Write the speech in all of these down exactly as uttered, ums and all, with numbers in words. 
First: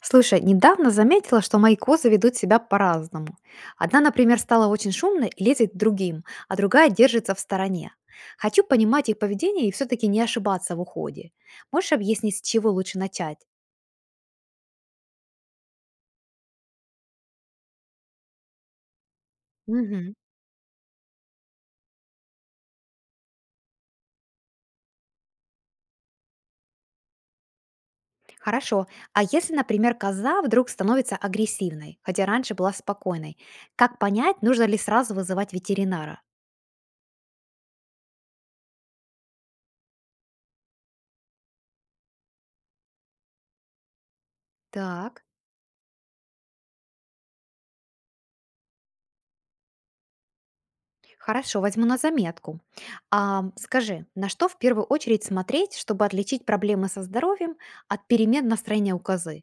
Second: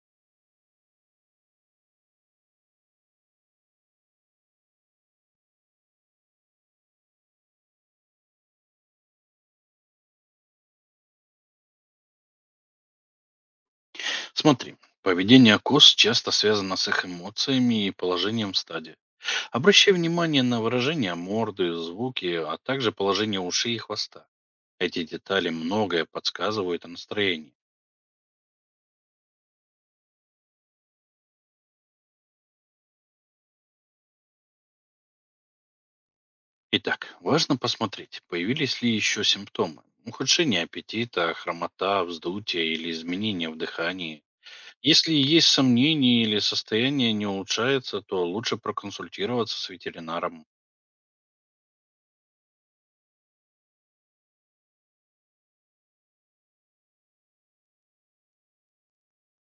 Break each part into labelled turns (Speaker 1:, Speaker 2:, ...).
Speaker 1: Слушай, недавно заметила, что мои козы ведут себя по-разному. Одна, например, стала очень шумной и лезет к другим, а другая держится в стороне. Хочу понимать их поведение и все-таки не ошибаться в уходе. Можешь объяснить, с чего лучше начать?
Speaker 2: Смотри, поведение коз часто связано с их эмоциями и положением в стаде. Обращай
Speaker 1: Мгм.
Speaker 2: внимание на выражение морды, звуки, а также положение ушей и хвоста. Эти детали многое подсказывают о настроении.
Speaker 1: Хорошо. А если, например, коза вдруг становится агрессивной, хотя раньше была спокойной, как понять, нужно ли сразу вызывать ветеринара?
Speaker 2: Итак, важно посмотреть, появились ли еще симптомы. Ухудшение аппетита, хромота, вздутие или изменения в дыхании. Если
Speaker 1: Так.
Speaker 2: есть сомнения или состояние не улучшается, то лучше проконсультироваться с ветеринаром.
Speaker 1: Хорошо, возьму на заметку. А, скажи, на что в первую очередь смотреть, чтобы отличить проблемы со здоровьем от перемен настроения у козы?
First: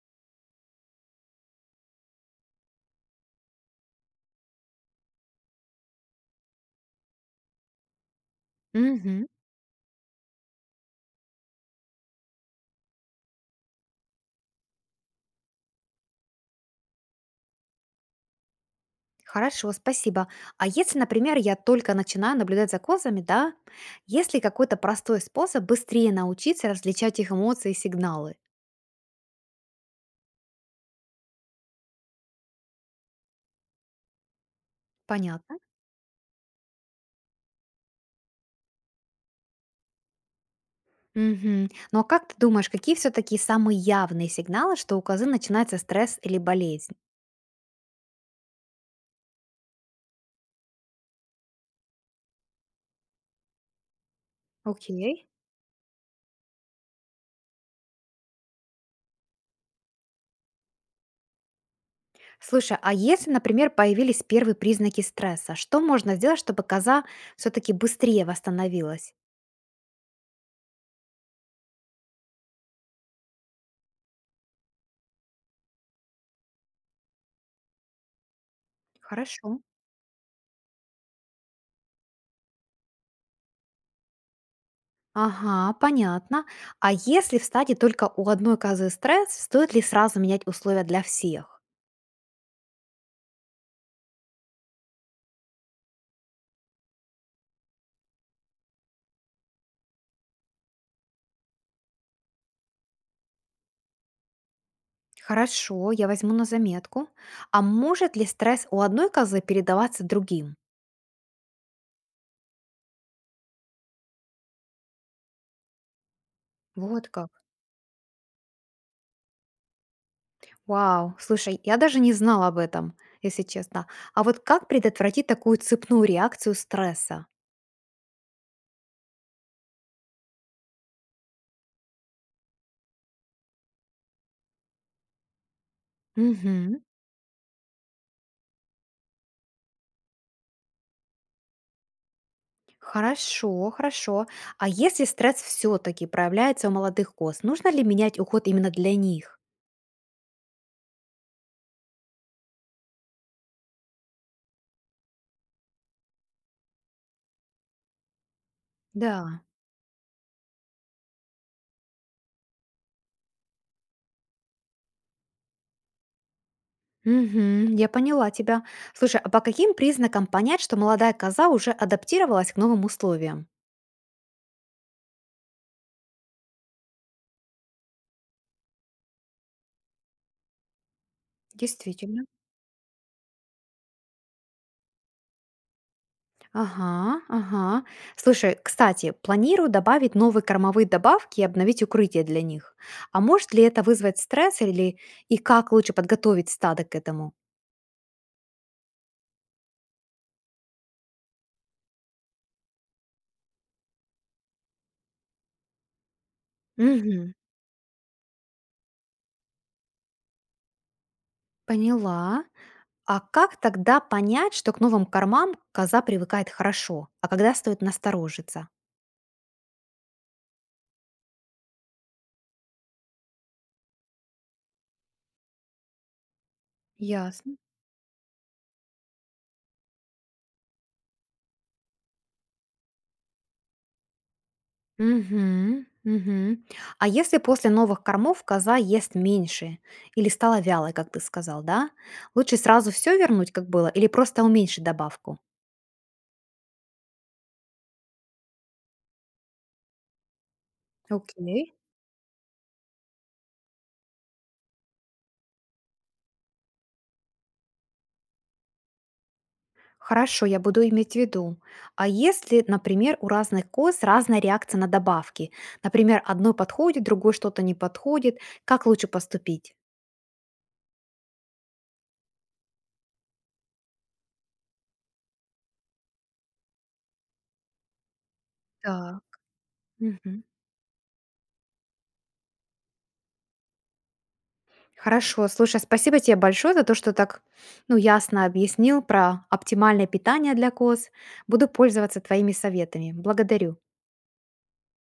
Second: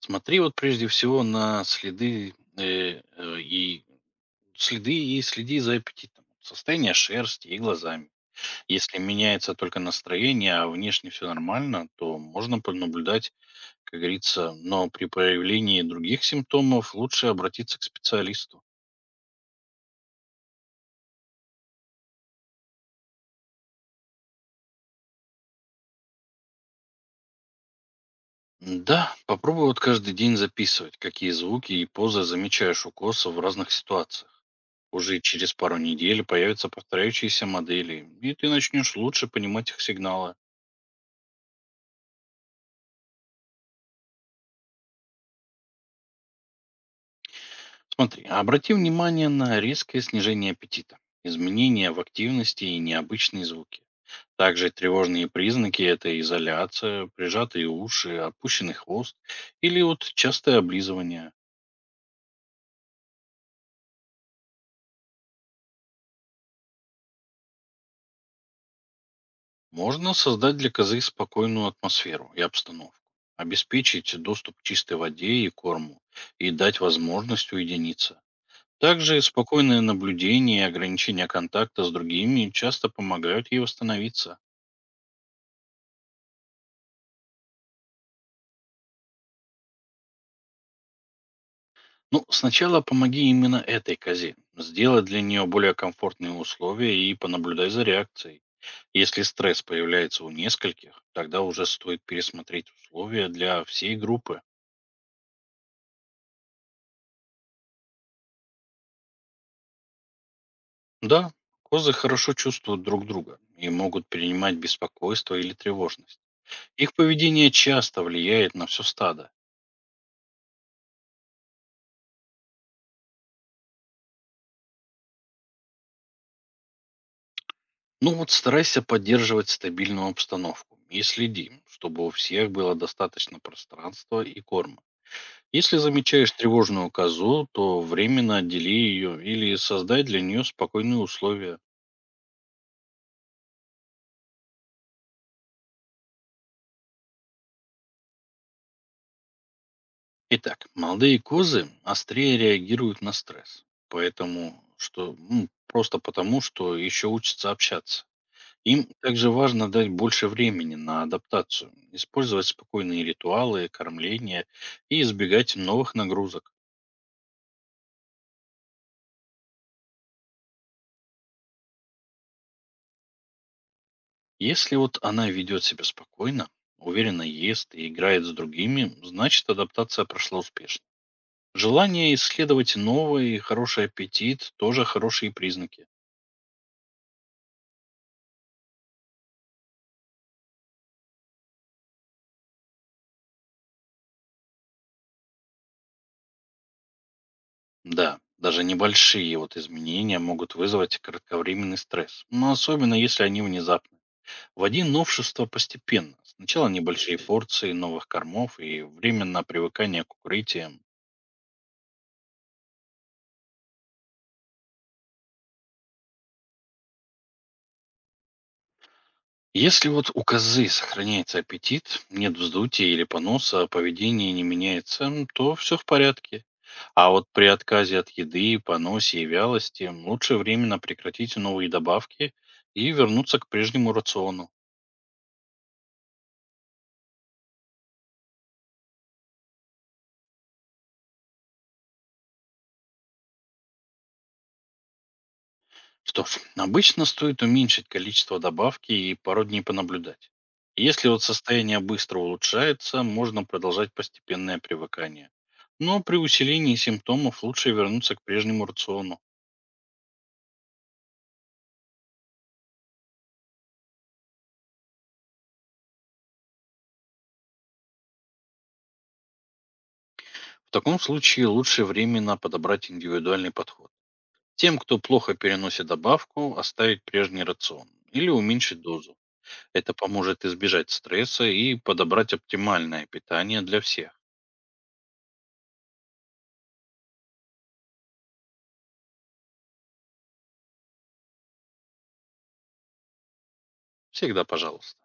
Speaker 2: Смотри вот прежде всего на следы э, э, и следы и следи за аппетитом. Состояние шерсти и глазами. Если
Speaker 1: Мгм.
Speaker 2: меняется только настроение, а внешне все нормально, то можно понаблюдать, как говорится, но при появлении других симптомов лучше обратиться к специалисту.
Speaker 1: Хорошо, спасибо. А если, например, я только начинаю наблюдать за козами, да? Есть ли какой-то простой способ быстрее научиться различать их эмоции и сигналы?
Speaker 2: Да, попробуй вот каждый день записывать, какие звуки и позы замечаешь у коса в разных ситуациях. Уже через
Speaker 1: Понятно.
Speaker 2: пару недель появятся повторяющиеся модели, и ты начнешь лучше понимать их сигналы.
Speaker 1: Мгм. Ну а как ты думаешь, какие все-таки самые явные сигналы, что у козы начинается стресс или болезнь?
Speaker 2: Смотри, обрати внимание на резкое снижение аппетита, изменения в активности и необычные звуки. Также
Speaker 1: Окей.
Speaker 2: тревожные признаки– это изоляция, прижатые уши, опущенный хвост или вот частое облизывание.
Speaker 1: Слушай, а если, например, появились первые признаки стресса, что можно сделать, чтобы коза все-таки быстрее восстановилась?
Speaker 2: Можно создать для козы спокойную атмосферу и обстановку, обеспечить доступ к чистой воде и корму и дать возможность уединиться. Также
Speaker 1: Хорошо.
Speaker 2: спокойное наблюдение и ограничение контакта с другими часто помогают ей восстановиться.
Speaker 1: Ага, понятно. А если в стадии только у одной козы стресс, стоит ли сразу менять условия для всех?
Speaker 2: Ну, сначала помоги именно этой козе. Сделай для нее более комфортные условия и понаблюдай за реакцией. Если стресс появляется у нескольких, тогда уже стоит пересмотреть условия для всей группы.
Speaker 1: Хорошо, я возьму на заметку. А может ли стресс у одной козы передаваться другим?
Speaker 2: Да, козы хорошо чувствуют друг друга и могут перенимать беспокойство или тревожность. Их
Speaker 1: Вот как.
Speaker 2: поведение часто влияет на все стадо.
Speaker 1: Вау, слушай, я даже не знала об этом, если честно. А вот как предотвратить такую цепную реакцию стресса?
Speaker 2: Ну вот старайся поддерживать стабильную обстановку и следи, чтобы у всех было достаточно пространства и корма. Если замечаешь
Speaker 1: Угу.
Speaker 2: тревожную козу, то временно отдели ее или создай для нее спокойные условия.
Speaker 1: Хорошо, хорошо. А если стресс все-таки проявляется у молодых коз, нужно ли менять уход именно для них?
Speaker 2: Итак, молодые козы острее реагируют на стресс. Поэтому, что, м, просто потому, что еще учатся общаться. Им также
Speaker 1: Да.
Speaker 2: важно дать больше времени на адаптацию, использовать спокойные ритуалы, кормление и избегать новых нагрузок.
Speaker 1: Мгм, я поняла тебя. Слушай, а по каким признакам понять, что молодая коза уже адаптировалась к новым условиям?
Speaker 2: Если вот она ведет себя спокойно, уверенно ест и играет с другими, значит адаптация прошла успешно. Желание
Speaker 1: Действительно.
Speaker 2: исследовать новое и хороший аппетит– тоже хорошие признаки.
Speaker 1: Ага, ага. Слушай, кстати, планирую добавить новые кормовые добавки и обновить укрытие для них. А может ли это вызвать стресс или и как лучше подготовить стадо к этому?
Speaker 2: Да, даже небольшие вот изменения могут вызвать кратковременный стресс, но особенно если они внезапны. Вводи новшества постепенно. Сначала небольшие
Speaker 1: Угу,
Speaker 2: порции новых кормов и временно привыкание к укрытиям.
Speaker 1: поняла. А как тогда понять, что к новым кормам коза привыкает хорошо, а когда стоит насторожиться?
Speaker 2: Если вот у козы сохраняется аппетит, нет вздутия или поноса, а поведение не меняется, м, то все в порядке. А вот при
Speaker 1: Ясно.
Speaker 2: отказе от еды, поносе и вялости лучше временно прекратить новые добавки и вернуться к прежнему рациону.
Speaker 1: Мгм, мгм. А если после новых кормов коза ест меньше или стала вялой, как ты сказал, да? Лучше сразу все вернуть, как было, или просто уменьшить добавку?
Speaker 2: Что ж, обычно стоит уменьшить количество добавки и пару дней понаблюдать. Если вот
Speaker 1: Окей.
Speaker 2: состояние быстро улучшается, можно продолжать постепенное привыкание. Но при усилении симптомов лучше вернуться к прежнему рациону.
Speaker 1: Хорошо, я буду иметь в виду. А если, например, у разных коз разная реакция на добавки? Например, одной подходит, другой что-то не подходит. Как лучше поступить?
Speaker 2: В таком случае лучше временно подобрать индивидуальный подход. Тем, кто плохо переносит добавку, оставить прежний рацион или уменьшить дозу.
Speaker 1: Да.
Speaker 2: Это поможет избежать стресса и подобрать оптимальное питание для всех.
Speaker 1: Хорошо, слушай, спасибо тебе большое за то, что так, ну, ясно объяснил про оптимальное питание для коз. Буду пользоваться твоими советами. Благодарю.
Speaker 2: Всегда пожалуйста.